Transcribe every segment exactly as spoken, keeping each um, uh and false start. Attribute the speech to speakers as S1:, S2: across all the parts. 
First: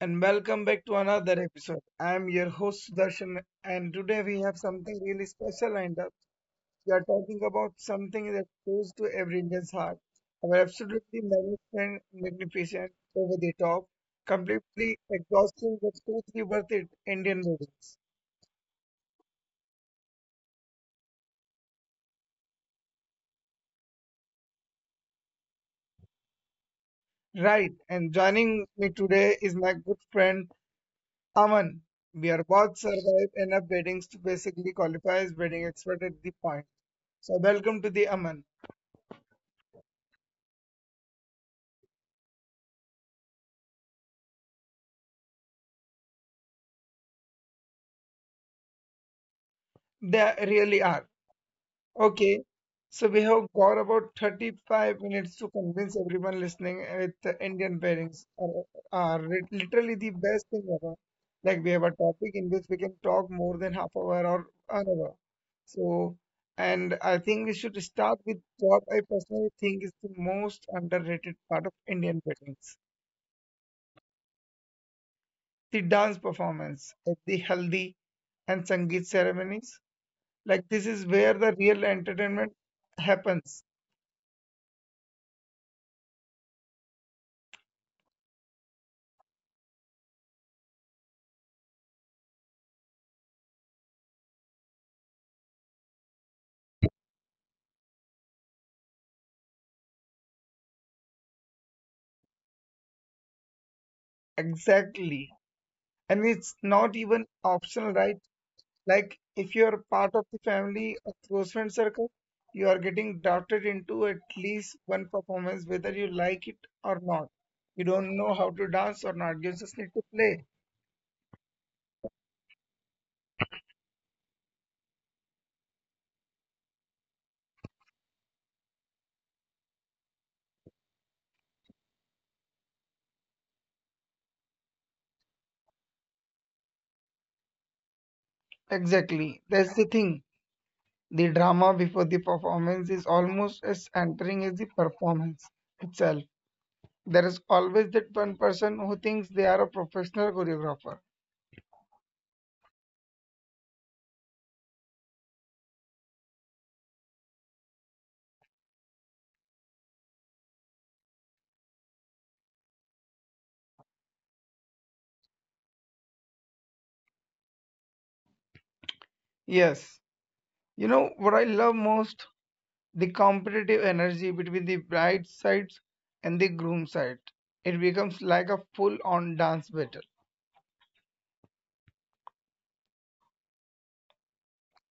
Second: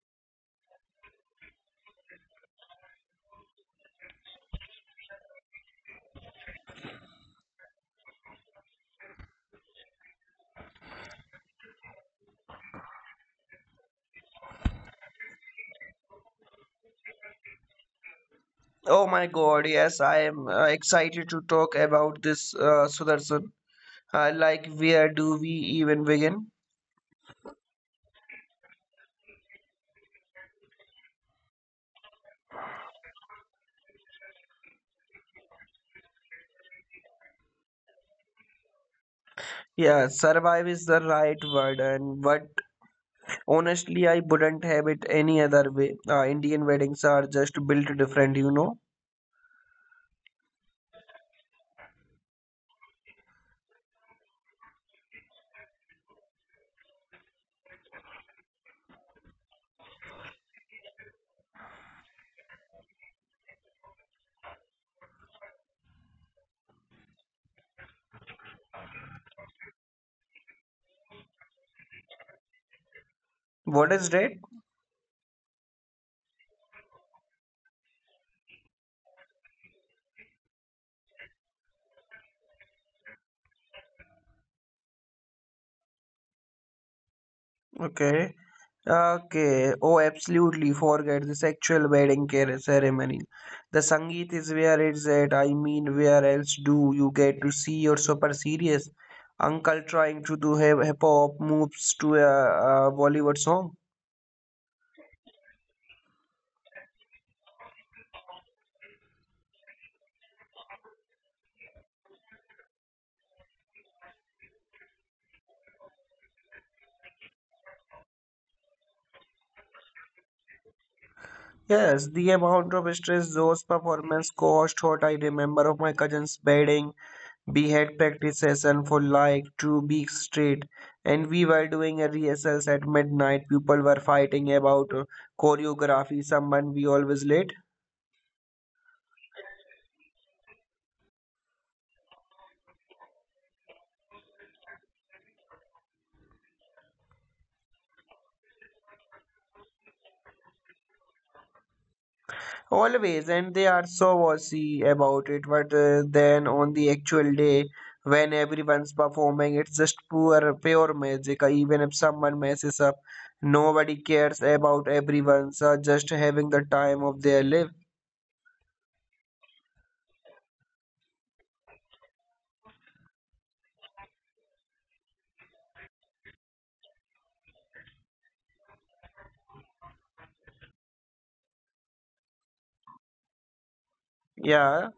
S1: and welcome back to another episode. I am your host Sudarshan, and today we have something really special lined up. We are talking about something that goes to every Indian's heart. Our absolutely magnificent, magnificent, over the top, completely exhausting but totally worth it Indian movies.
S2: Oh my God, yes, I am uh, excited to talk about this, uh, Sudarshan. Uh, like, where do we even begin?
S1: Right, and joining me today is my good friend Aman. We are both survive enough weddings to basically qualify as wedding expert at the point. So welcome to the Aman.
S2: Yeah, survive is the right word, and but honestly, I wouldn't have it any other way. Uh, Indian weddings are just built different, you know.
S1: They really are. Okay. So we have got about thirty-five minutes to convince everyone listening with the Indian pairings are, are lit- literally the best thing ever. Like we have a topic in which we can talk more than half hour or an hour. So, and I think we should start with what I personally think is the most underrated part of Indian weddings,
S2: What is that?
S1: the dance performance at the haldi and sangeet ceremonies. Like this is where the real entertainment happens.
S2: Okay. Okay. Oh, absolutely. Forget this actual wedding care ceremony. The Sangeet is where it's at. I mean, where else do you get to see your super serious uncle trying to do hip hop moves to a, a Bollywood song?
S1: Exactly. And it's not even optional, right? Like if you're part of the family or close friend circle, you are getting drafted into at least one performance, whether you like it or not. You don't know how to dance or not. You just need to play.
S2: Yes, the amount of stress those performance caused what I remember of my cousin's wedding. We had practice session for like two weeks straight, and we were doing a rehearsals at midnight. People were fighting about uh, choreography. Someone we always late,
S1: Exactly. That's the thing. The drama before the performance is almost as entering as the performance itself. There is always that one person who thinks they are a professional choreographer.
S2: always, and they are so bossy about it. But uh, then on the actual day, when everyone's performing, it's just pure pure magic. Uh, Even if someone messes up, nobody cares about everyone. So just having the time of their life.
S1: Yes. You know what I love most? The competitive energy between the bride side and the groom side. It becomes like a full on dance battle.
S2: Yeah.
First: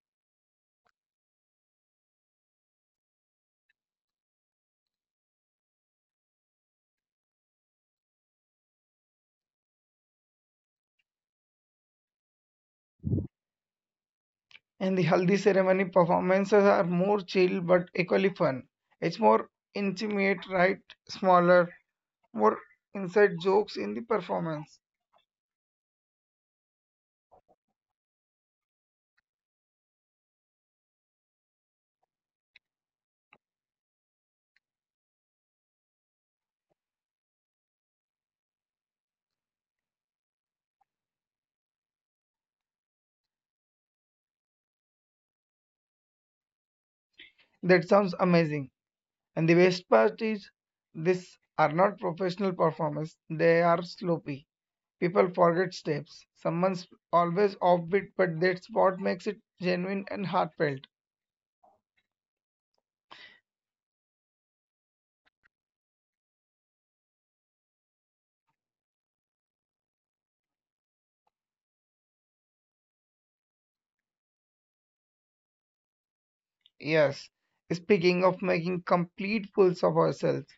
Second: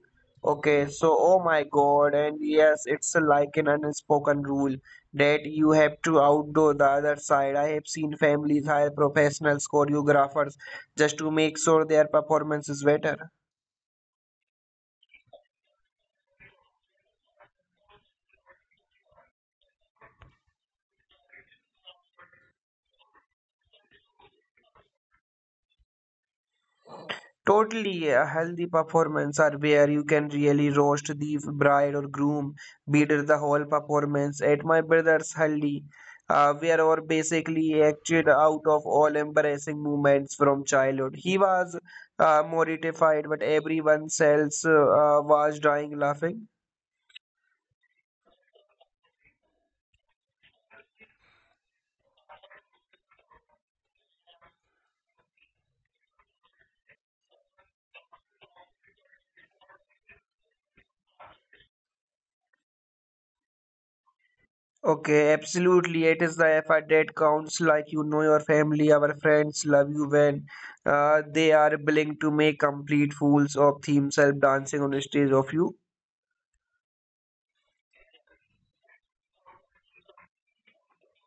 S2: Okay. So, oh my God. And yes, it's like an unspoken rule that you have to outdo the other side. I have seen families hire professionals, choreographers, just to make sure their performance is better.
S1: In the Haldi ceremony, performances are more chill but equally fun. It's more intimate, right? Smaller, more inside jokes in the performance.
S2: Totally a healthy performance are where you can really roast the bride or groom, beat the whole performance. At my brother's haldi, uh, where our basically acted out of all embarrassing moments from childhood. He was uh, mortified, but everyone else uh, was dying laughing.
S1: That sounds amazing. And the best part is, these are not professional performers, they are sloppy. People forget steps. Someone's always offbeat, but that's what makes it genuine and heartfelt.
S2: Okay, absolutely. It is the effort that counts. Like you know, your family, our friends love you when uh, they are willing to make complete fools of themselves dancing on the stage of you.
S1: Yes. Speaking of making complete fools of ourselves,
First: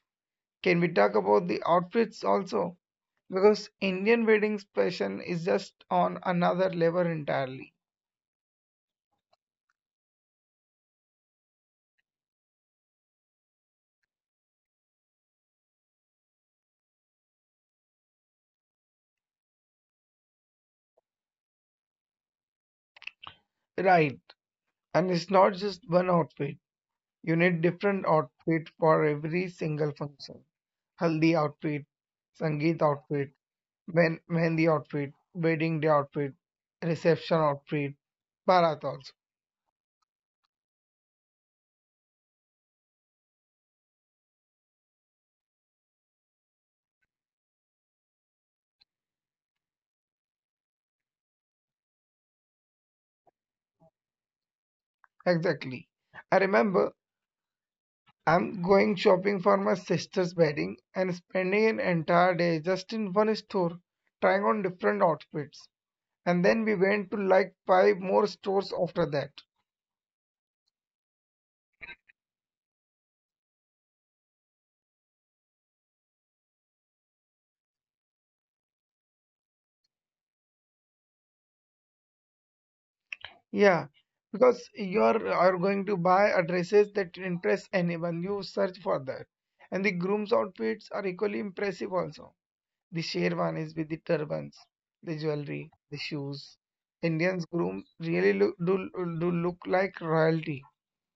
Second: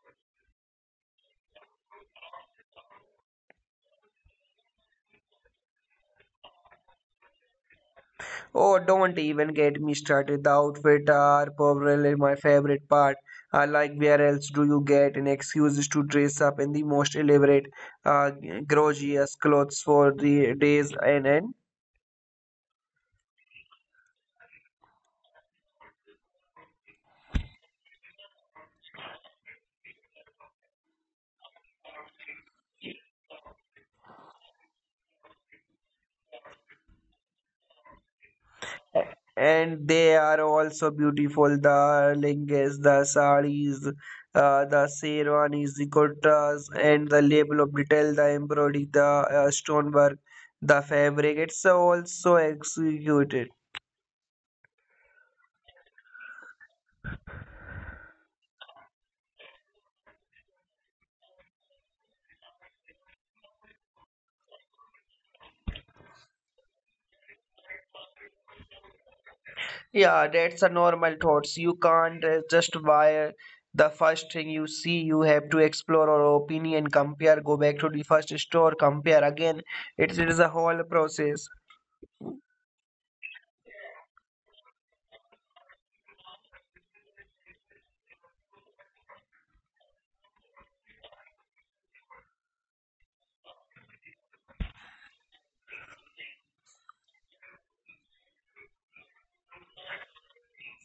S1: can we talk about the outfits also? Because Indian weddings fashion is just on another level entirely.
S2: Oh, don't even get me started. The outfit are probably my favorite part. Uh, like where else do you get an excuse to dress up in the most elaborate, uh, gorgeous clothes for the days and end?
S1: Right. And it's not just one outfit. You need different outfit for every single function. Haldi outfit, Sangeet outfit, men- Mehndi outfit, wedding day outfit, reception outfit, Bharat also.
S2: And they are also beautiful. The lehengas, the saris, uh, the sherwanis, the kurtas, and the label of detail, the embroidery, the uh, stonework, the fabric. It's also executed.
S1: Exactly. I remember I'm going shopping for my sister's wedding and spending an entire day just in one store trying on different outfits. And then we went to like five more stores after that.
S2: Yeah, that's a normal thoughts. You can't uh, just buy uh, the first thing you see. You have to explore or opinion, compare, go back to the first store, compare again. It is a whole process.
S1: Yeah, because you are, are going to buy a dresses that impress anyone. You search for that. And the groom's outfits are equally impressive also. The sherwanis with the turbans, the jewelry, the shoes. Indians groom really look, do, do look like royalty.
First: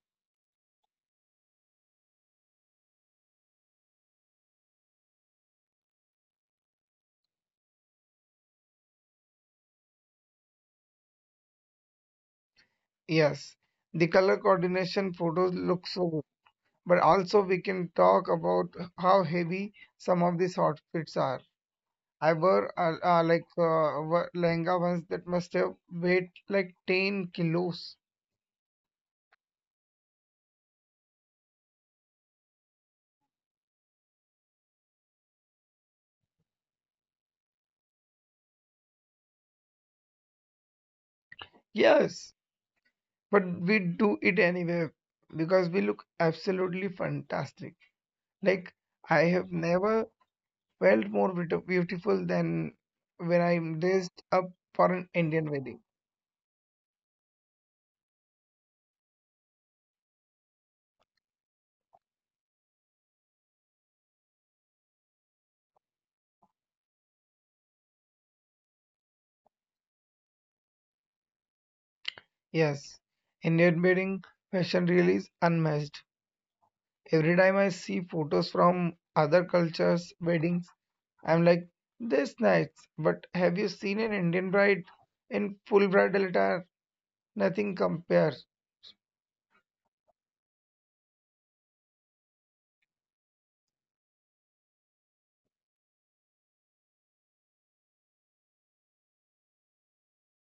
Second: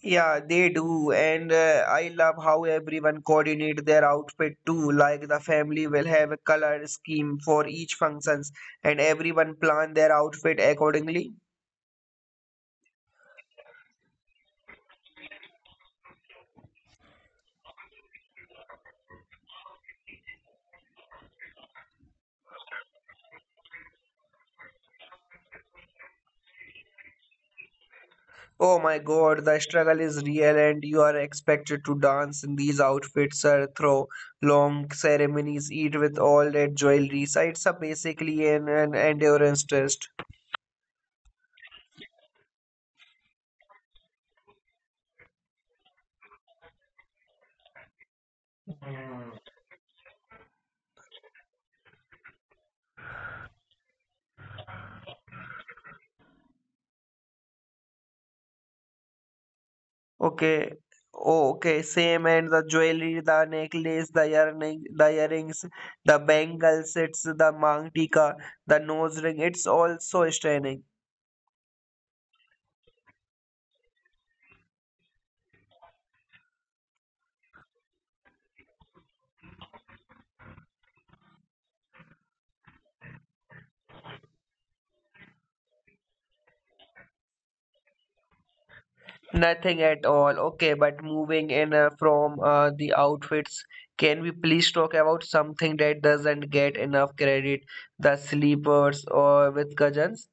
S2: Yeah, they do, and uh, I love how everyone coordinate their outfit too. Like the family will have a color scheme for each functions, and everyone plan their outfit accordingly.
S1: Yes, the color coordination photos look so good, but also we can talk about how heavy some of these outfits are. I wore uh, uh, like uh, wa- lehenga ones that must have weighed like ten kilos.
S2: Oh my God, the struggle is real, and you are expected to dance in these outfits uh, through long ceremonies, eat with all that jewelry. So it's a basically an, an endurance test.
S1: Yes, but we do it anyway because we look absolutely fantastic. Like I have never felt more beauti- beautiful than when I'm dressed up for an Indian wedding.
S2: Okay. Oh, okay. Same and the jewelry, the necklace, the earring, the earrings, the bangles, it's the mantika, the nose ring. It's all so stunning.
S1: Yes, Indian wedding fashion really is unmatched. Every time I see photos from other cultures' weddings, I'm like, this nice. But have you seen an Indian bride in full bridal attire? Nothing compares.
S2: Nothing at all. Okay, but moving in uh, from uh, the outfits, can we please talk about something that doesn't get enough credit, the sleepers or with cousins?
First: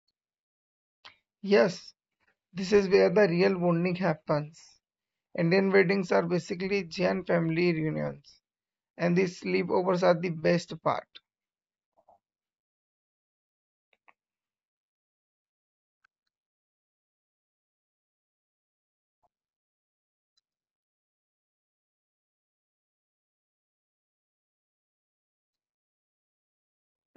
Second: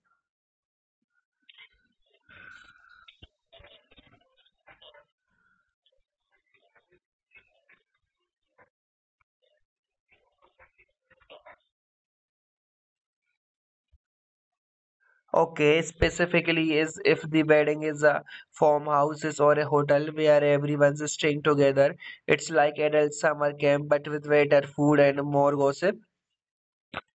S1: Yes, this is where the real bonding happens. Indian weddings are basically giant family reunions, and the sleepovers are the best part.
S2: Okay, specifically is if the wedding is a farmhouses or a hotel where everyone's staying together. It's like adult summer camp but with better food and more gossip.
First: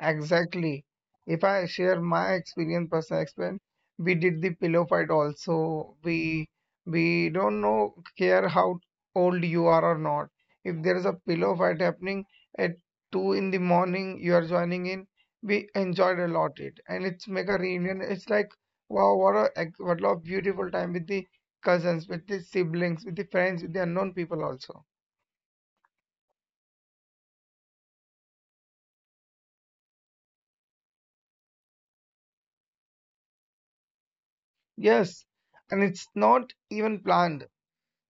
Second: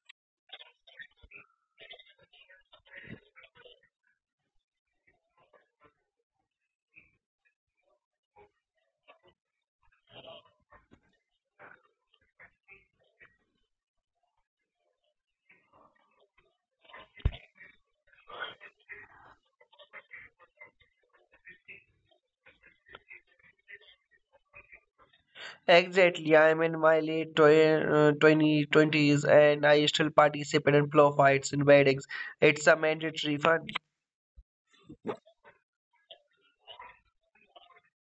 S1: Exactly. If I share my experience, personal experience, we did the pillow fight also. We we don't know care how old you are or not. If there is a pillow fight happening at two in the morning, you are joining in. We enjoyed a lot it, and it's make a reunion. It's like wow, what a ex- what a beautiful time with the cousins, with the siblings, with the friends, with the unknown people also.
S2: Exactly, I'm in my late twenty twenties, and I still participate in blow fights in weddings. It's a mandatory fun.
S1: Yes, and it's not even planned.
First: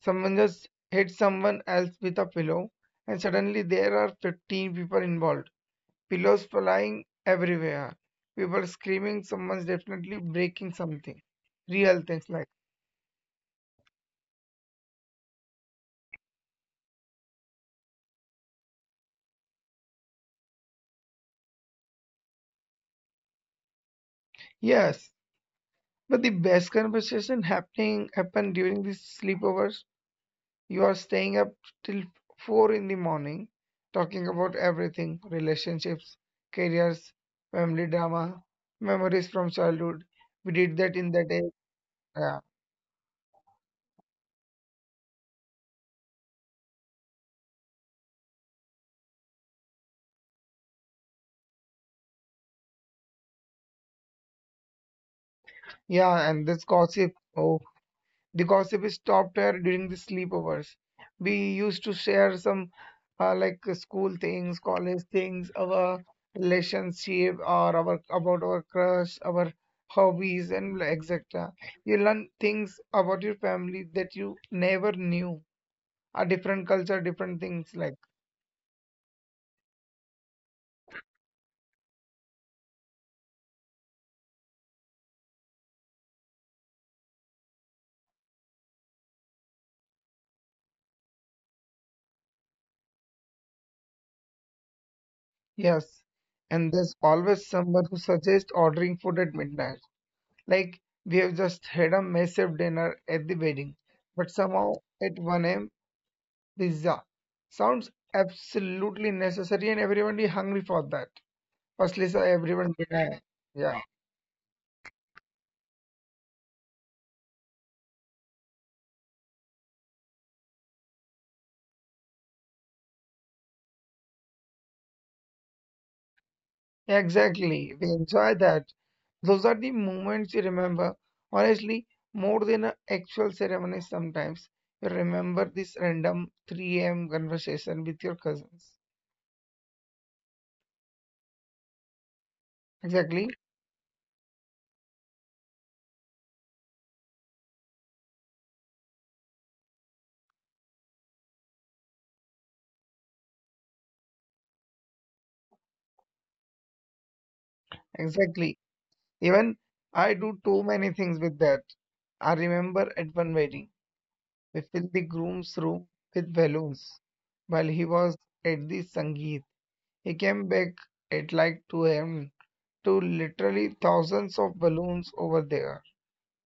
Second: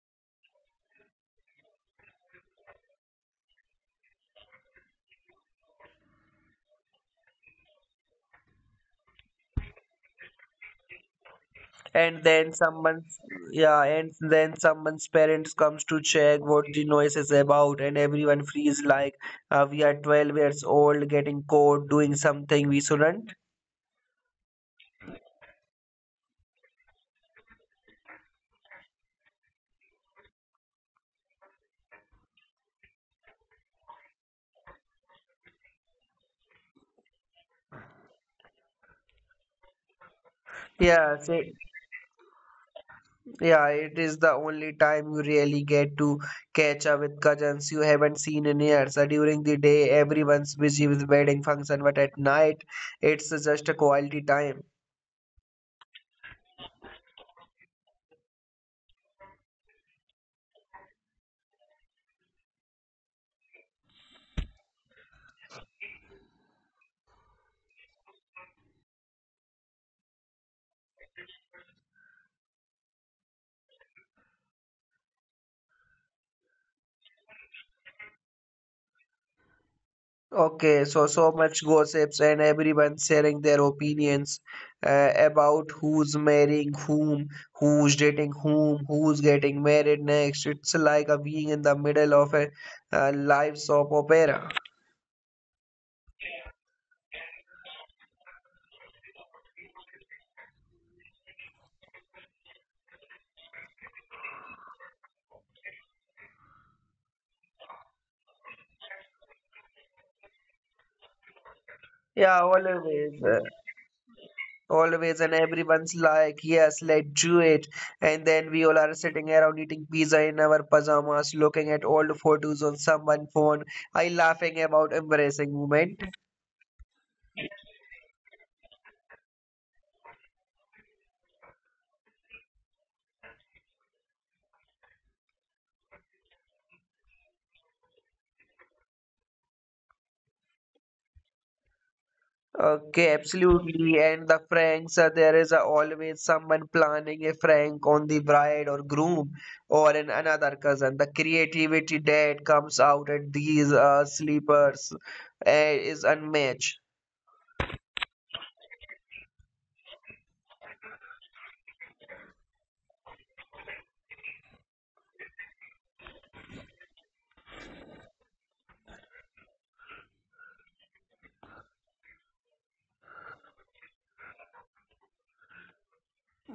S1: Someone just hit someone else with a pillow, and suddenly there are fifteen people involved. Pillows flying everywhere. People screaming, someone's definitely breaking something. Real
S2: And
S1: things like
S2: then someone's yeah and then someone's parents comes to check what the noise is about, and everyone freeze like uh, we are twelve years old getting caught doing something we shouldn't.
S1: yes. But the best conversation happening happen during the sleepovers. You are staying up till four in the morning, talking about everything, relationships, careers, family drama, memories from childhood. We did that
S2: yeah
S1: in that
S2: so,
S1: age.
S2: yeah, it is the only time you really get to catch up with cousins you haven't seen in years. Uh, during the day, everyone's busy with wedding function, but at night it's just a quality time.
S1: Yeah, and this gossip. Oh, the gossip is stopped here during the sleepovers. We used to share some uh, like uh, school things, college things, our relationship, or our about our crush, our hobbies, and et cetera. You learn things about your family that you never knew. A different culture, different things like
S2: Okay, so so much gossips and everyone sharing their opinions uh, about who's marrying whom, who's dating whom, who's getting married next. It's like a being in the middle of a uh, live soap opera.
S1: yes. And there's always someone who suggests ordering food at midnight. Like we have just had a massive dinner at the wedding, but somehow at one a m pizza sounds absolutely necessary and everyone is hungry for that.
S2: Yeah, always.
S1: Firstly, so
S2: uh,
S1: everyone deny. Yeah,
S2: Always, and everyone's like, yes, let's do it. And then we all are sitting around eating pizza in our pajamas, looking at old photos on someone's phone. I laughing about embarrassing moment.
S1: exactly. We enjoy that. Those are the moments you remember. Honestly, more than an actual ceremony sometimes. You remember this random three a m conversation with your cousins.
S2: Okay,
S1: Exactly,
S2: absolutely. And the pranks, uh, there is uh, always someone planning a prank on the bride or groom or in another cousin. The creativity that comes out at these uh, sleepers uh, is unmatched.
S1: exactly. Even I do too many things with that. I remember at one wedding, we filled the groom's room with balloons. While he was at the Sangeet, he came back at like two a m to literally thousands of balloons over there.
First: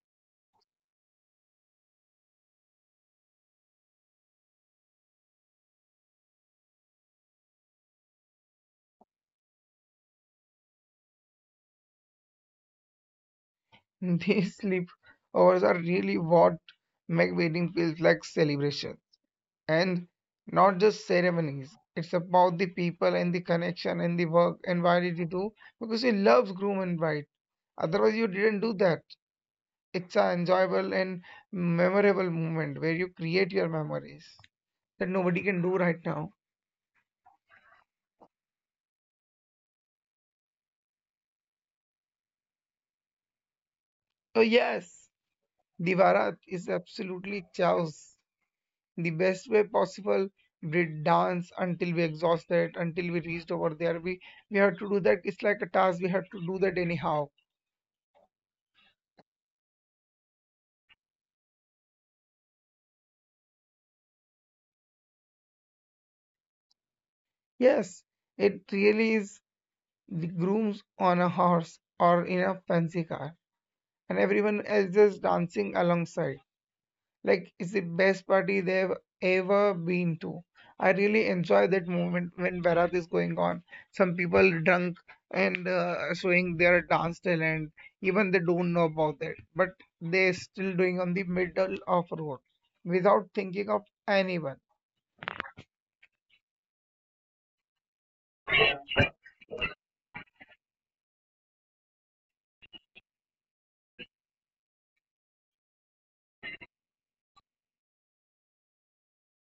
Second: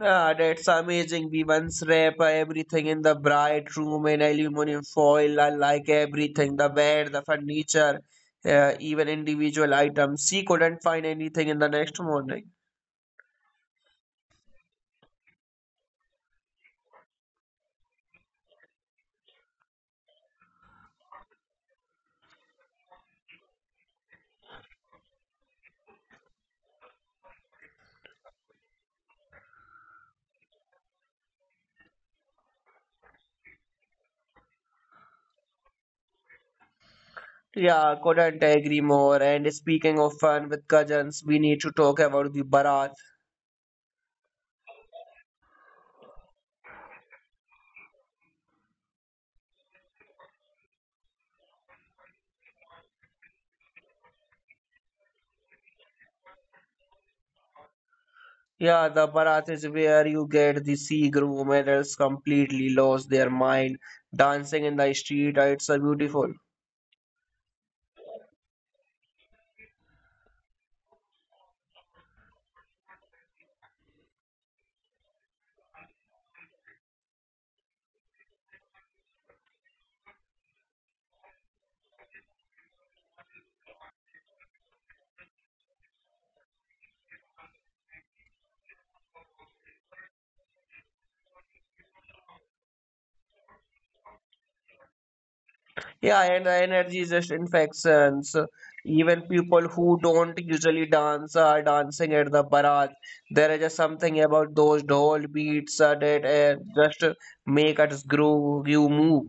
S2: Ah, that's amazing. We once wrap uh, everything in the bride room in aluminum foil. I like everything, the bed, the furniture, uh, even individual items. She couldn't find anything in the next morning.
S1: These sleepovers are really what make wedding feels like celebration, and not just ceremonies. It's about the people and the connection and the work and why did you do? Because you love groom and bride. Otherwise, you didn't do that. It's an enjoyable and memorable moment where you create your memories that nobody can do right now.
S2: Yeah, couldn't agree more. And speaking of fun with cousins, we need to talk about the Barat.
S1: So yes, the Bharat is absolutely chaos. The best way possible. We dance until we exhausted, until we reached over there. We we have to do that. It's like a task. We have to do that anyhow.
S2: Yeah, the Barat is where you get the sea groom adults completely lost their mind, dancing in the street. right? It's so beautiful.
S1: Yes, it really is the grooms on a horse or in a fancy car, and everyone else just dancing alongside. Like it's the best party they've ever been to. I really enjoy that moment when Barat is going on. Some people drunk and uh, showing their dance talent, even they don't know about that, but they're still doing on the middle of road without thinking of anyone.
S2: Yeah, and the energy is just infections. Even people who don't usually dance are dancing at the Barat. There is just something about those dhol beats uh, that uh, just uh, make us groove, you move.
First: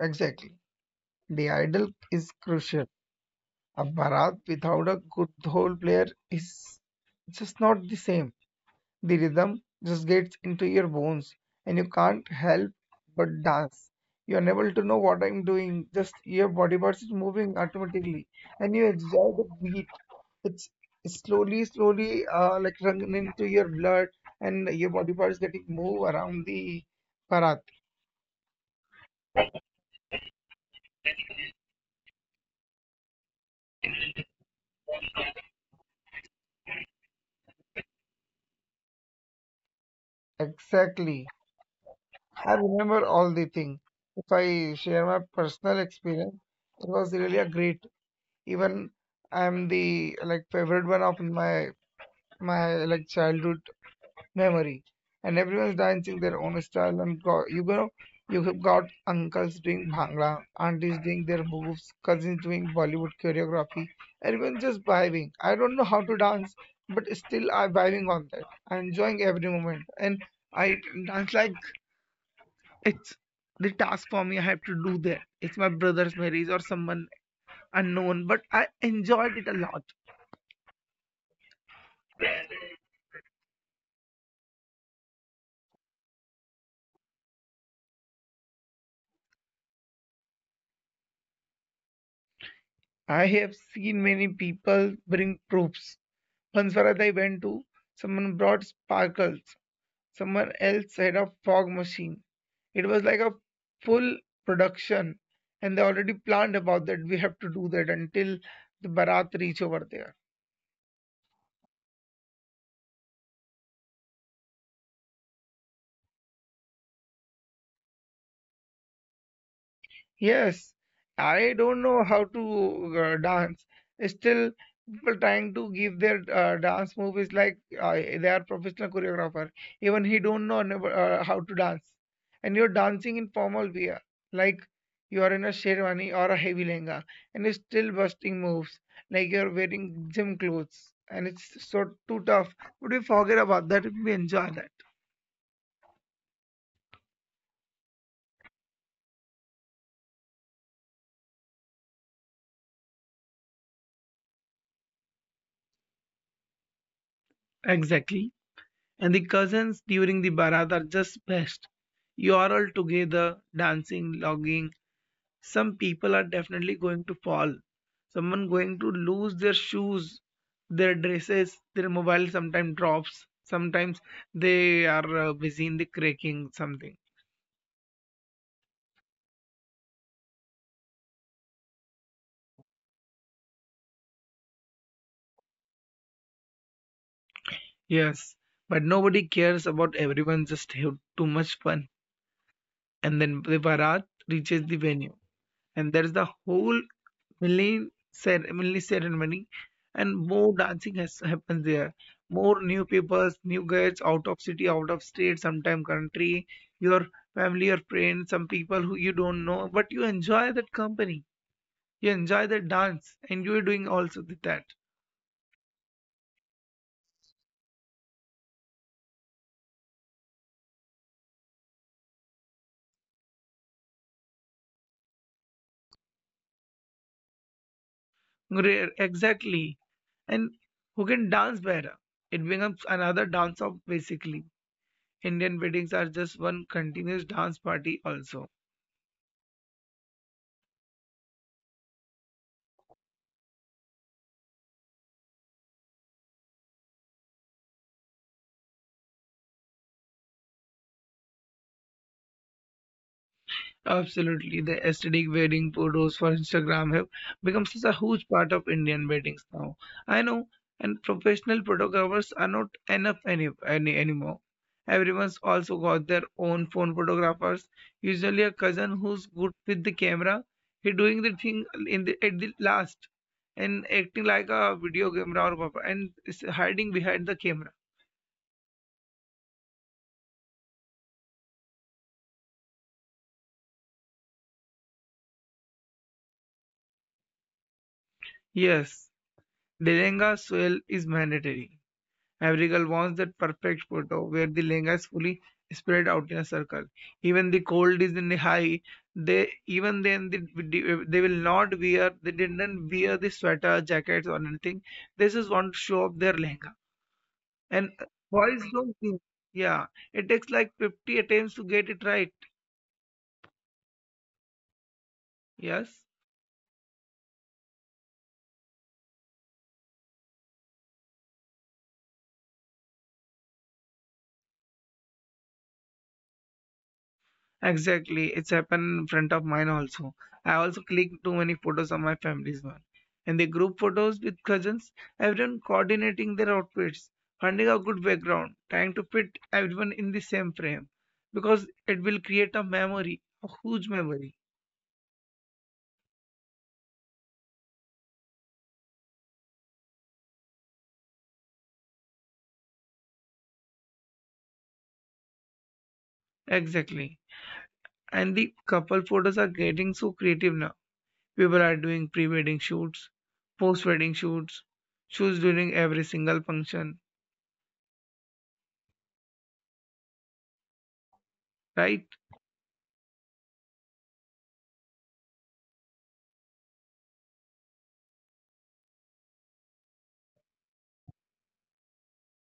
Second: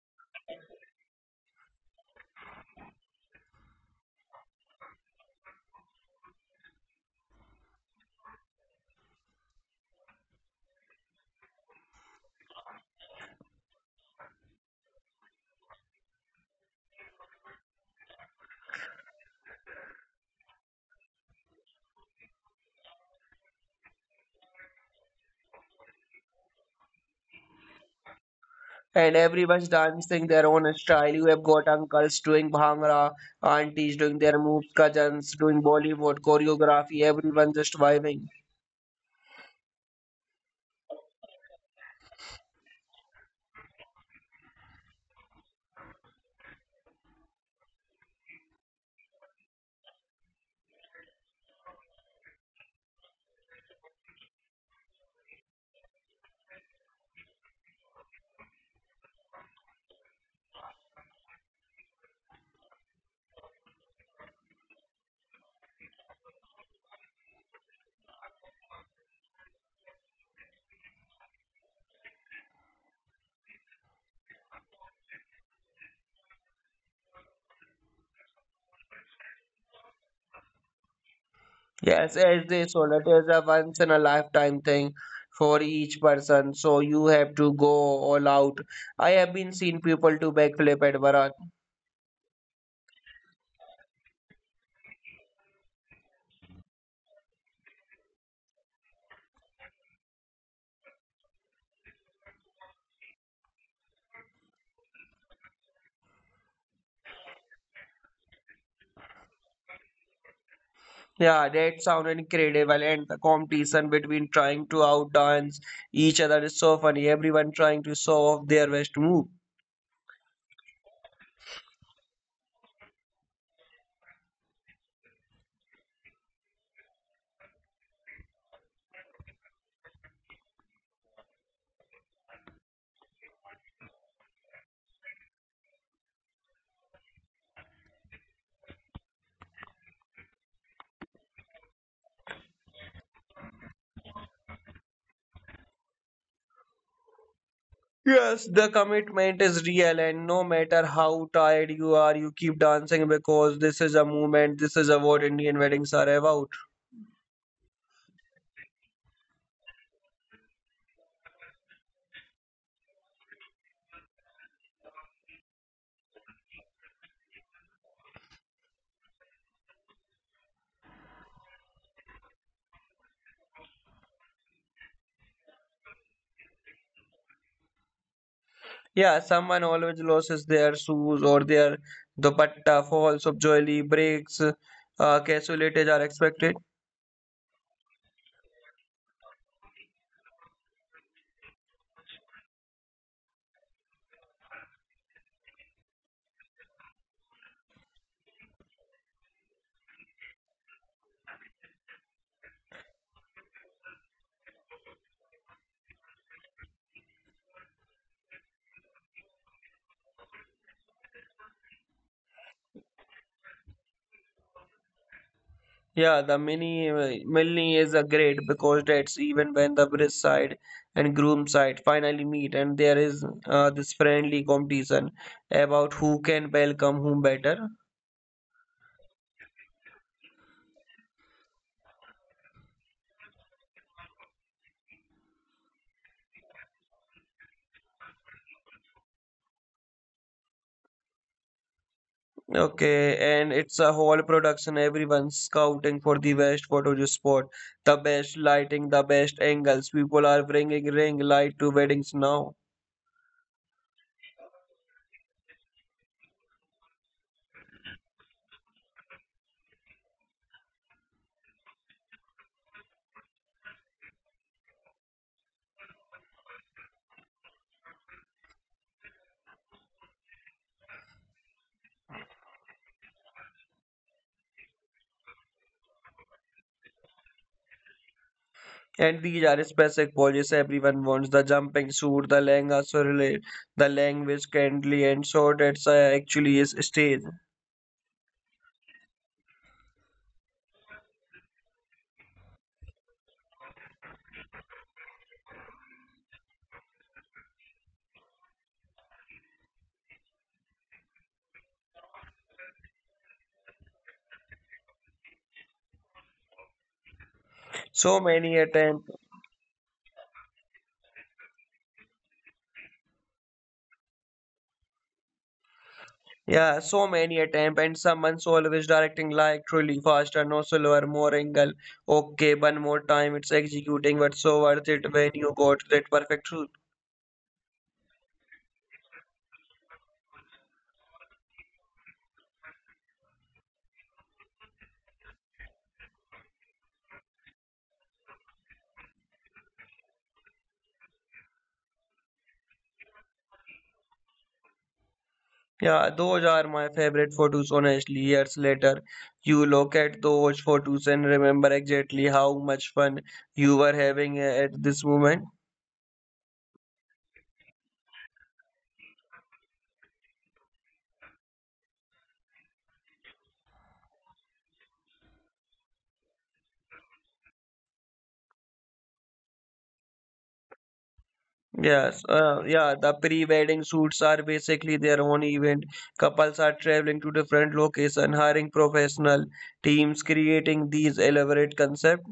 S1: Exactly. The idol is crucial. A Bharat without a good whole player is just not the same. The rhythm just gets into your bones and you can't help but dance. You're unable to know what I'm doing, just your body parts is moving automatically and you enjoy the beat. It's slowly, slowly uh, like running into your blood and your body parts getting move around the Bharat.
S2: And everyone's dancing their own style. You have got uncles doing bhangra, aunties doing their moves, cousins doing Bollywood choreography, everyone just vibing.
S1: Exactly. I remember all the thing. If I share my personal experience, it was really a great. Even I'm the like favorite one of my my like childhood memory. And everyone's dancing their own style and go, you know you have got uncles doing bhangra, aunties doing their moves, cousins doing Bollywood choreography. Everyone just vibing. I don't know how to dance, but still I'm vibing on that. I'm enjoying every moment and I dance like it's the task for me, I have to do there. It's my brother's marriage or someone unknown but I enjoyed it a lot.
S2: Yes, as they saw, it is a once in a lifetime thing for each person. So you have to go all out. I have been seen people to backflip at Bharat.
S1: I have seen many people bring proofs once where I went to, someone brought sparkles, someone else had a fog machine. It was like a full production, and they already planned about that we have to do that until the Bharat reach over there.
S2: Yeah, that sounded incredible, and the competition between trying to outdance each other is so funny. Everyone trying to show off their best move.
S1: Yes, I don't know how to uh, dance. Still, people trying to give their uh, dance move is like uh, they are professional choreographer. Even he don't know never, uh, how to dance, and you're dancing in formal wear, like you are in a sherwani or a heavy lehenga, and you're still busting moves like you're wearing gym clothes, and it's so too tough. But we forget about that. If we enjoy that.
S2: Yes, the commitment is real, and no matter how tired you are, you keep dancing because this is a movement, this is a what Indian weddings are about.
S1: Exactly. And the cousins during the Barat are just best. You are all together, dancing, logging. Some people are definitely going to fall. Someone going to lose their shoes, their dresses, their mobile sometimes drops. Sometimes they are uh, busy in the cracking something.
S2: Yeah, someone always loses their shoes or their dupatta, falls obviously, breaks, uh, casualties are expected.
S1: Yes, but nobody cares about everyone just have too much fun. And then the Barat reaches the venue. And there's the whole Millen said Millennium ceremony, and more dancing has happens there. More new peoples, new guys, out of city, out of state, sometime country, your family or friends, some people who you don't know, but you enjoy that company, you enjoy that dance, and you are doing also with that.
S2: Yeah, the mini uh, milni is a great because that's even when the bride side and groom side finally meet, and there is uh, this friendly competition about who can welcome whom better.
S1: Great, exactly, and who can dance better? It becomes another dance off basically. Indian weddings are just one continuous dance party also.
S2: Okay, and it's a whole production. Everyone's scouting for the best photo you spot, the best lighting, the best angles. People are bringing ring light to weddings now.
S1: Absolutely, the aesthetic wedding photos for Instagram have become such a huge part of Indian weddings now. I know, and professional photographers are not enough any, any anymore. Everyone's also got their own phone photographers. Usually, a cousin who's good with the camera, he doing the thing in the at the last and acting like a video camera or papa and is hiding behind the camera.
S2: And these are specific poses everyone wants. The jumping suit, the lehenga surreal, the language kindly and so that's uh, actually is stage.
S1: Yes, Delenga soil is mandatory. Every girl wants that perfect photo where the lehenga is fully spread out in a circle. Even the cold is in the high. They even then they, they will not wear. They didn't wear the sweater, jackets or anything. They just want to show up their lehenga. And
S2: So many
S1: boys don't
S2: attempts.
S1: think. Yeah, it takes like fifty attempts to get it right. Yes.
S2: Yeah, so many attempts and someone's always directing like truly faster, no slower, more angle. Okay, one more time, it's executing, but so worth it when you got that perfect shoot.
S1: Exactly, it's happened in front of mine also. I also clicked too many photos of my family's one. And the group photos with cousins, everyone coordinating their outfits, finding a good background, trying to fit everyone in the same frame. Because it will create a memory, a huge memory.
S2: Yeah, those are my favorite photos, honestly. Years later, you look at those photos and remember exactly how much fun you were having at this moment.
S1: Exactly. And the couple photos are getting so creative now. People are doing pre wedding shoots, post wedding shoots, shoots during every single function, right?
S2: Yes, uh, yeah, the pre-wedding shoots are basically their own event. Couples are traveling to different locations, hiring professional teams, creating these elaborate concepts.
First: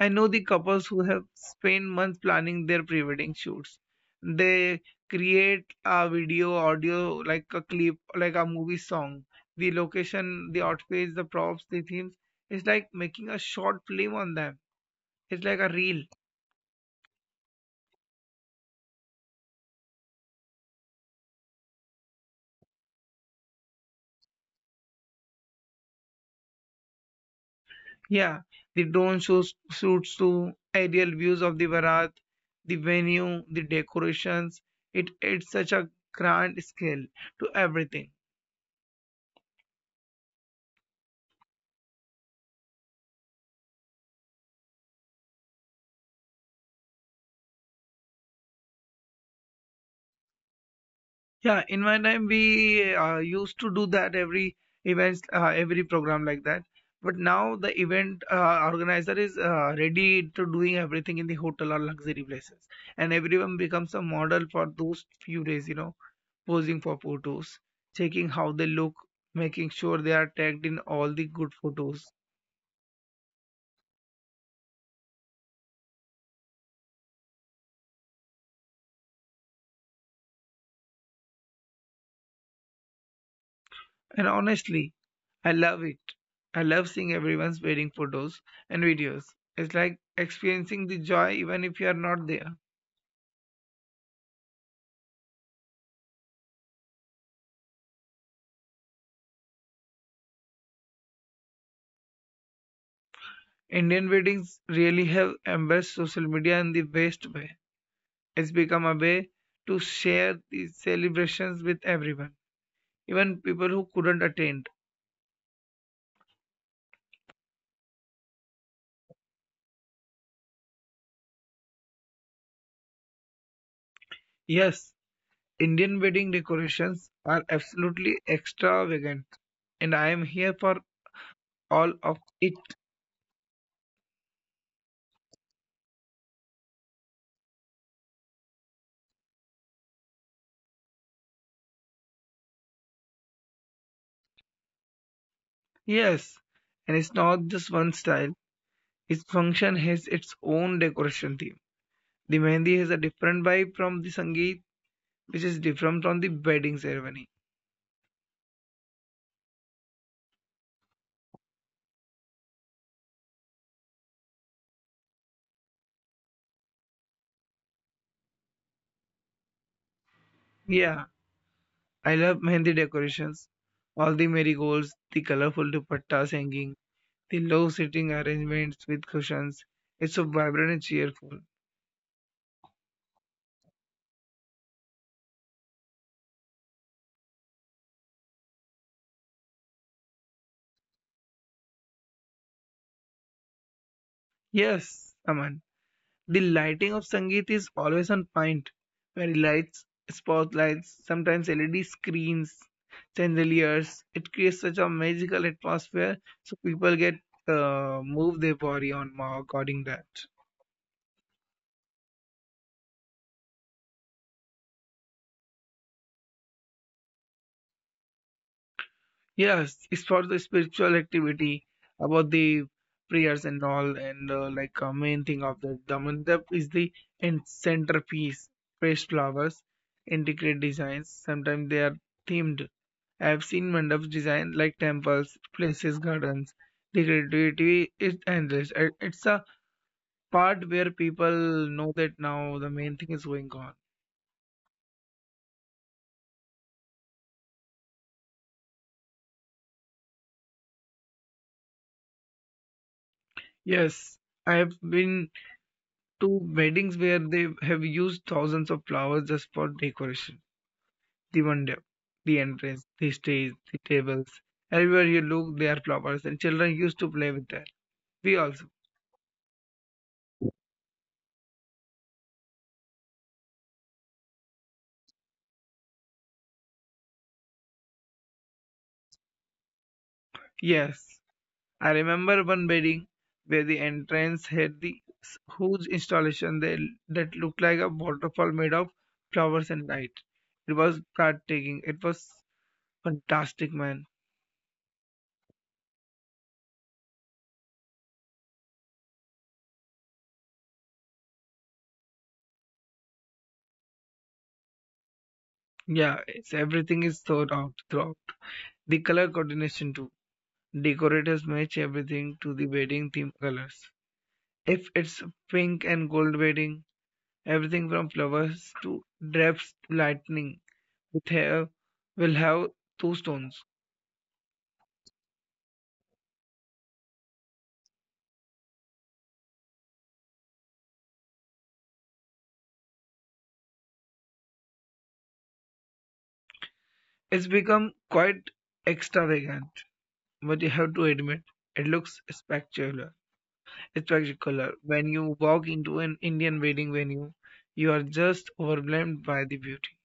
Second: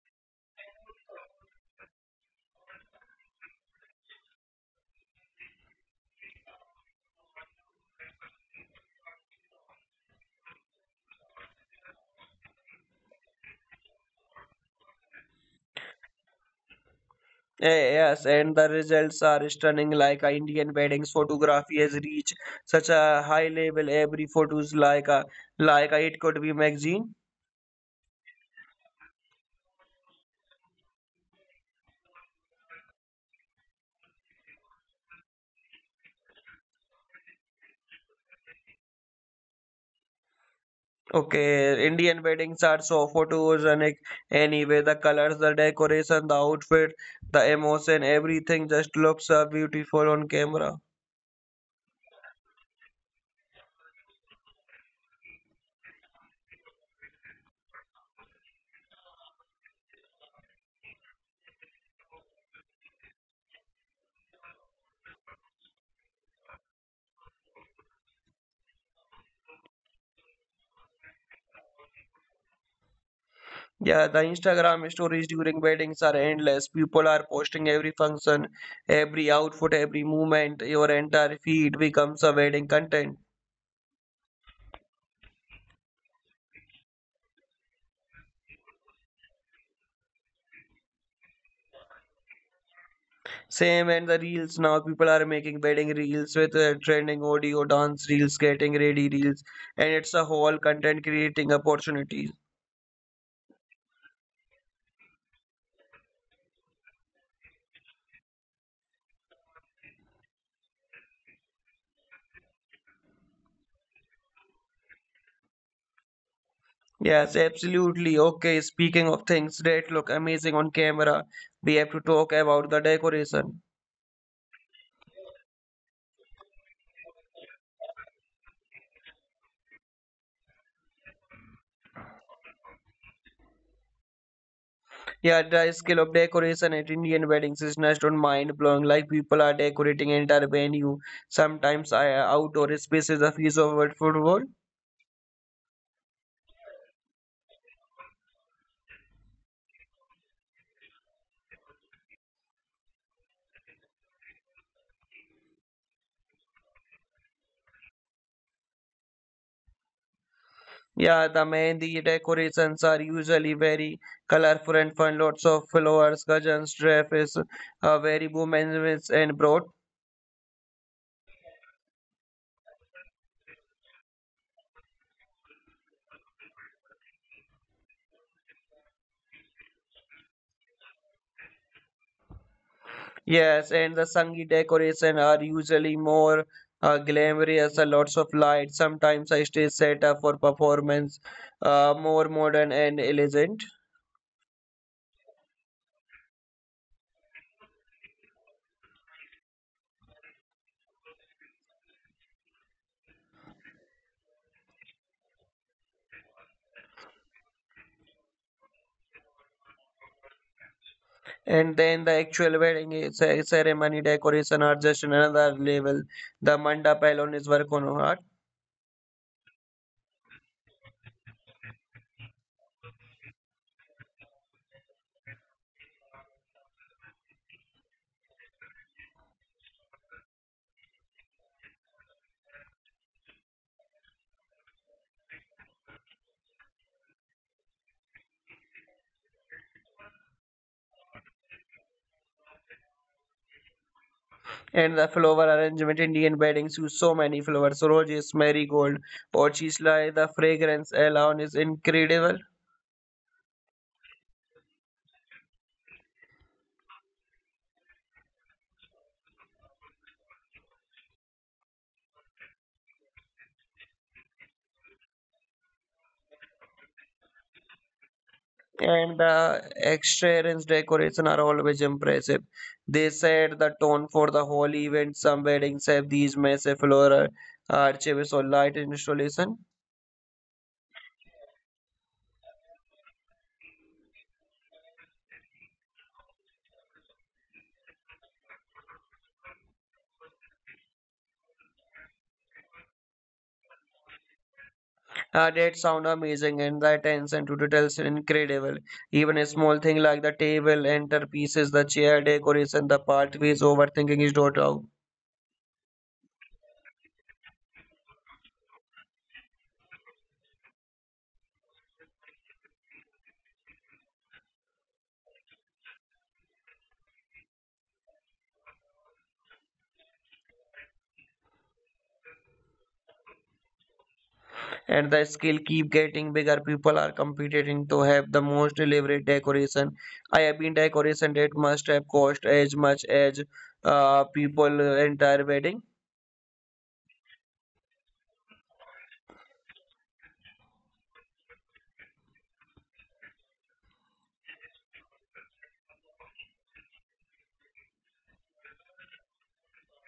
S1: I know the couples who have spent months planning their pre-wedding shoots. They create a video, audio, like a clip, like a movie song. The location, the outfits, the props, the themes. It's like making a short film on them. It's like a reel.
S2: Yes, and the results are stunning, like uh, Indian weddings photography has reached such a high level. Every photos like a like a, it could be magazine.
S1: Yeah. The drone shoots, shoots to aerial views of the Bharat, the venue, the decorations. It adds such a grand scale to everything.
S2: Okay, Indian weddings are so photogenic anyway. The colors, the decoration, the outfit, the emotion, everything just looks uh, beautiful on camera.
S1: Yeah, in my time we uh, used to do that every events, uh, every program like that. But now the event uh, organizer is uh, ready to doing everything in the hotel or luxury places, and everyone becomes a model for those few days. You know, posing for photos, checking how they look, making sure they are tagged in all the good photos.
S2: Yeah, the Instagram stories during weddings are endless. People are posting every function, every outfit, every movement. Your entire feed becomes a wedding content.
S1: And honestly, I love it. I love seeing everyone's wedding photos and videos. It's like experiencing the joy even if you are not there.
S2: Same and the reels now. People are making wedding reels with uh, trending audio, dance reels, getting ready reels, and it's a whole content creating opportunity.
S1: Indian weddings really have embraced social media in the best way. It's become a way to share the celebrations with everyone, even people who couldn't attend.
S2: Yes, absolutely. Okay, speaking of things that look amazing on camera, we have to talk about the decoration.
S1: Yes, Indian wedding decorations are absolutely extravagant, and I am here for all of it.
S2: Yeah, the skill of decoration at Indian weddings is just on mind-blowing. Like people are decorating entire venue, sometimes I outdoor spaces of his over football.
S1: Yes, and it's not just one style. Each function has its own decoration theme. The mehndi has a different vibe from the sangeet, which is different from the wedding ceremony.
S2: Yeah, the mehndi decorations are usually very colorful and fun. Lots of flowers, cousins, dresses, uh, very women and broad.
S1: Yeah, I love Mehndi decorations. All the marigolds, the colorful dupattas hanging, the low sitting arrangements with cushions. It's so vibrant and cheerful.
S2: Yes, and the Sangi decoration are usually more uh, glamorous, uh, lots of lights, sometimes a stage setup for performance, uh, more modern and elegant.
S1: Yes, Aman. The lighting of Sangeet is always on point. Very lights, spotlights, sometimes L E D screens, chandeliers. It creates such a magical atmosphere, so people get uh, move their body on according that.
S2: And then the actual wedding i- ce- ceremony decoration are just another level. The mandap alone is work on art.
S1: Yes, it's for the spiritual activity about the prayers and all, and uh, like uh, main thing of the the mandap is the in centerpiece, fresh flowers, intricate designs. Sometimes they are themed. I have seen mandaps designed like temples, places, gardens. The creativity is endless. It- It's a part where people know that now the main thing is going on.
S2: And the flower arrangement, Indian weddings use so many flowers, roses, marigold, orchis, the fragrance alone is incredible.
S1: Yes, I have been to weddings where they have used thousands of flowers just for decoration. The window, the entrance, the stage, the tables. Everywhere you look, there are flowers, and children used to play with that. We also.
S2: And the extravagant decoration are always impressive. They set the tone for the whole event. Some weddings have these massive floral arches or light installation.
S1: Yes, I remember one wedding where the entrance had the huge installation that, that looked like a waterfall made of flowers and light. It was breathtaking. It was fantastic, man.
S2: Uh, that sound amazing, and the attention to details are incredible. Even a small thing like the table, centerpieces, the chair decoration, the pathways, overthinking is not out.
S1: Yeah, it's everything is thought out throughout. The color coordination too. Decorators match everything to the wedding theme colors. If it's pink and gold wedding, everything from flowers to drapes lightning with hair will have two stones.
S2: And the scale keep getting bigger. People are competing to have the most elaborate decoration. I have been decoration that must have cost as much as uh, people uh, entire wedding.
S1: It's become quite extravagant, but you have to admit it looks spectacular. Spectacular. When you walk into an Indian wedding venue, you are just overwhelmed by the beauty.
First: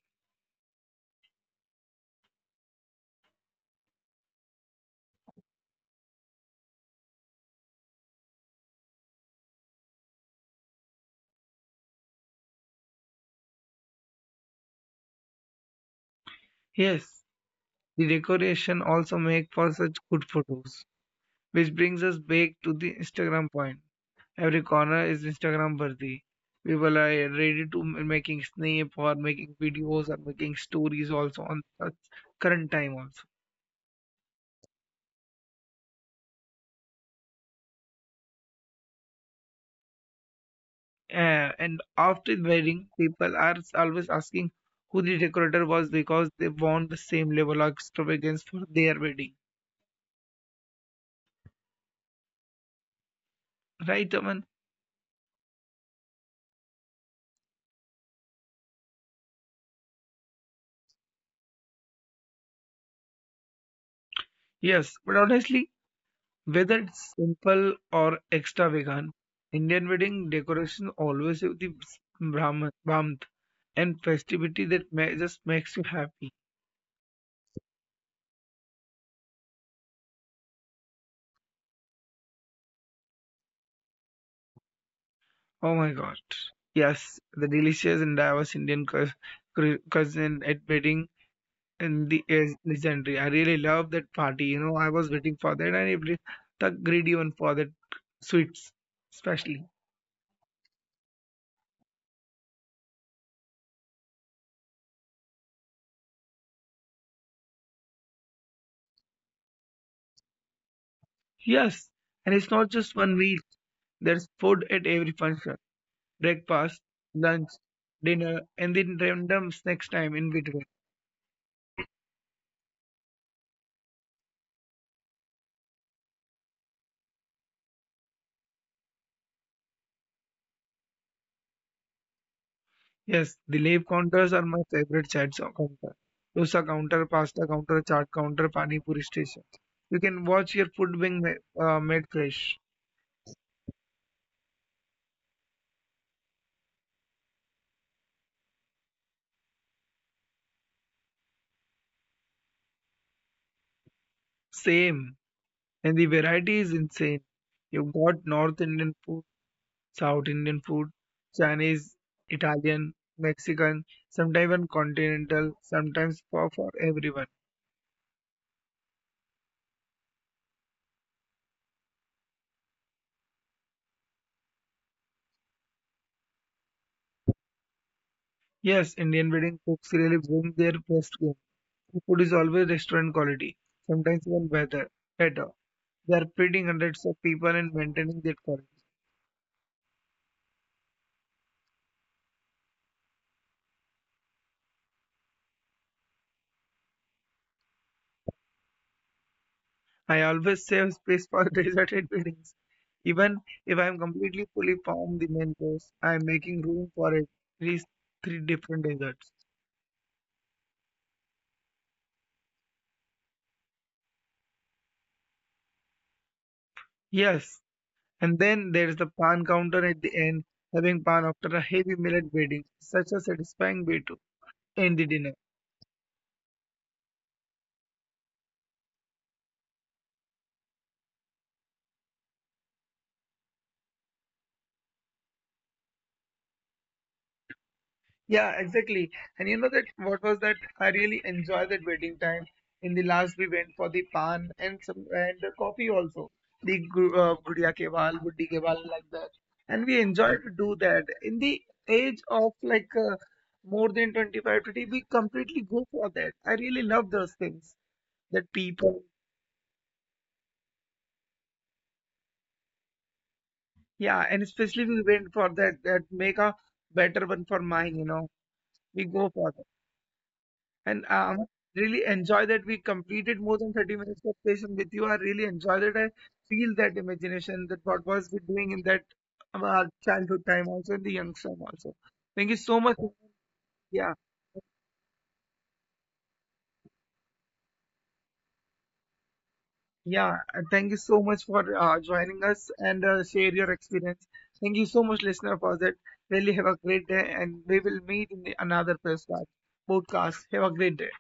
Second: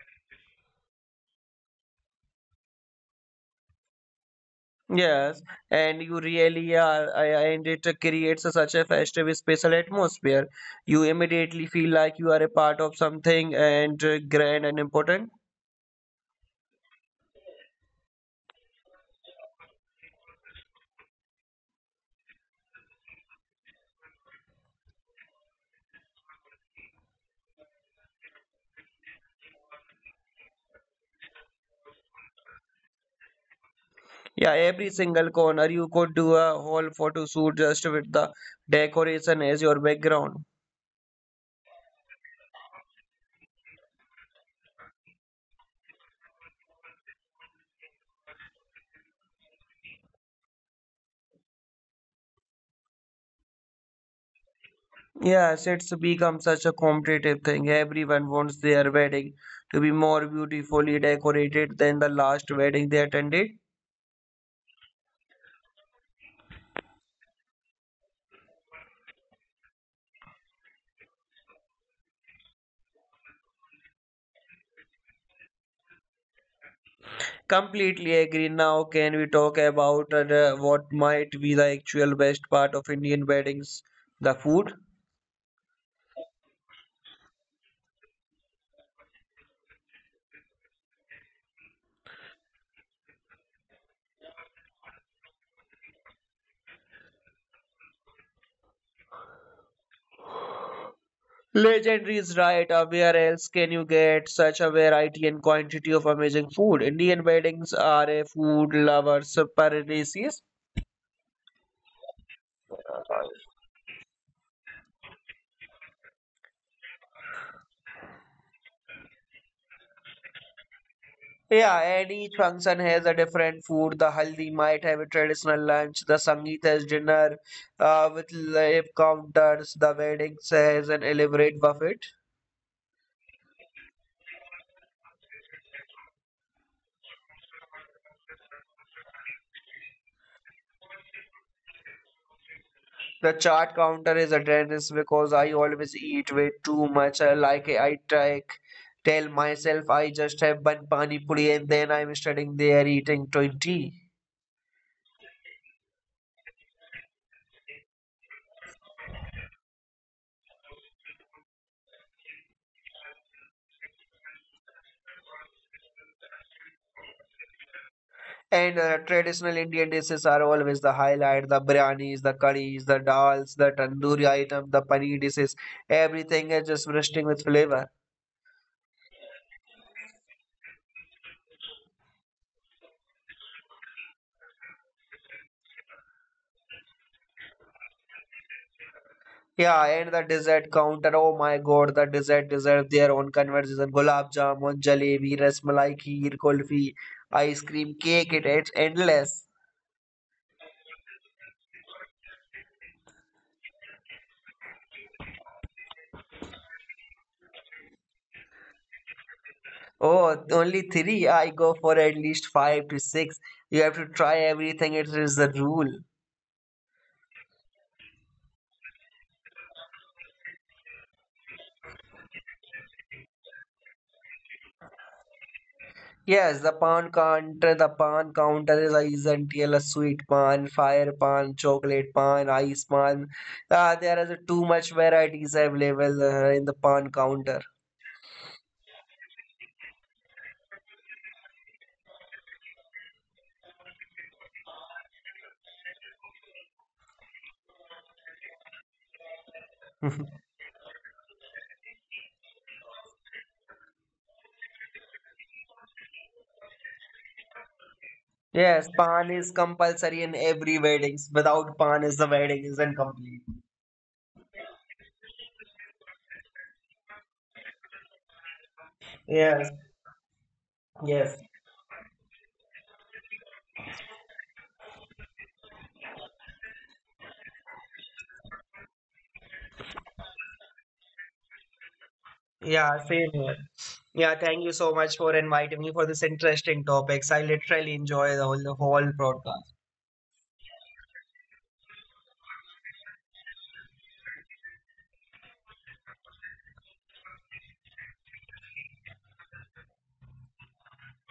S2: Yes, and you really are I- I- And it creates a such a festive special atmosphere. You immediately feel like you are a part of something and uh, grand and important.
S1: Yes, the decoration also make for such good photos, which brings us back to the Instagram point. Every corner is Instagram worthy. People are ready to m- making snap or making videos or making stories also on such current time also.
S2: Yeah, every single corner you could do a whole photo shoot just with the decoration as your background.
S1: Uh, and after wedding, people are always asking who the decorator was because they want the same level of extravagance for their wedding. Right, Aman?
S2: Yes, it's become such a competitive thing. Everyone wants their wedding to be more beautifully decorated than the last wedding they attended.
S1: Yes, but honestly, whether it's simple or extravagant, Indian wedding decoration always have the s- Brahman, Brahman and festivity that ma- just makes you happy.
S2: Completely agree. Now, can we talk about uh, what might be the actual best part of Indian weddings? The food.
S1: Oh my God. Yes, the delicious and diverse Indian cu- cu- cuisine at wedding and the is legendary. I really love that party. You know, I was waiting for that, and every the greedy one for that sweets, especially.
S2: Legendary is right. Uh, where else can you get such a variety and quantity of amazing food? Indian weddings are a food lovers paradise.
S1: Yes, and it's not just one meal. There's food at every function: breakfast, lunch, dinner, and then random snacks time in between.
S2: Yeah, and each function has a different food. The haldi might have a traditional lunch, the sangeet has dinner uh, with live counters, the wedding has an elaborate buffet.
S1: Yes, the live counters are my favorite chats of counter. Dosa counter, pasta counter, chaat counter, pani puri station. You can watch your food being ma- uh, made fresh.
S2: The chart counter is a tennis because I always eat way too much. I like I take, tell myself I just have one pani puri and then I'm standing there eating twenty.
S1: Same. And the variety is insane. You've got North Indian food, South Indian food, Chinese, Italian, Mexican, sometimes even continental, sometimes for, for everyone.
S2: And uh, traditional Indian dishes are always the highlight, the biryanis, the curries, the dals, the tandoori item, the paneer dishes. Everything is just bursting with flavor.
S1: Yes, Indian wedding cooks really bring their best game. The food is always restaurant quality, sometimes even better. better. They are feeding hundreds of people and maintaining their current.
S2: Yeah, and the dessert counter. Oh my God, the dessert deserve their own conversation. Gulab jamun, jalebi, rasmalai, kheer, kulfi, ice cream, cake. It, it's endless.
S1: I always save space for deserted buildings. Even if I am completely fully formed the main course, I am making room for at least three different desserts.
S2: Oh, only three. I go for at least five to six. You have to try everything. It is the rule.
S1: Yes, and then there is the pan counter at the end. Having pan after a heavy millet wedding is such a satisfying way to end the dinner.
S2: Yes, the pan counter, the pan counter is is until a sweet pan, fire pan, chocolate pan, ice pan. Uh, there is too much varieties available uh, in the pan counter.
S1: Yeah, exactly. And you know that what was that? I really enjoyed that waiting time. In the last, we went for the pan and some and the coffee also. The gu- uh, gudiya ke baal, buddi ke baal, like that. And we enjoyed to do that. In the age of like uh, more than twenty-five today, we completely go for that. I really love those things that
S2: Yes,
S1: people.
S2: pan is compulsory in every weddings. Without pan, is the wedding is incomplete.
S1: Yeah, and especially we went for that that make a better one for mine. You know, we go for.
S2: Yes,
S1: And
S2: yes,
S1: um, really enjoy that we completed more than thirty minutes of session with you. I really enjoy that. I feel that imagination that what was we doing in that um, our childhood time also in the young time also. Thank you so
S2: yeah,
S1: much.
S2: same here.
S1: Yeah,
S2: Yeah, thank you so much for inviting me for this interesting topics. I literally enjoy the whole, the whole broadcast.
S1: yeah. And thank you so much for uh, joining us and uh, share your experience. Thank you so much, listener, for that. Really have a great day, and we will meet in the another podcast. Podcast. Have a great day.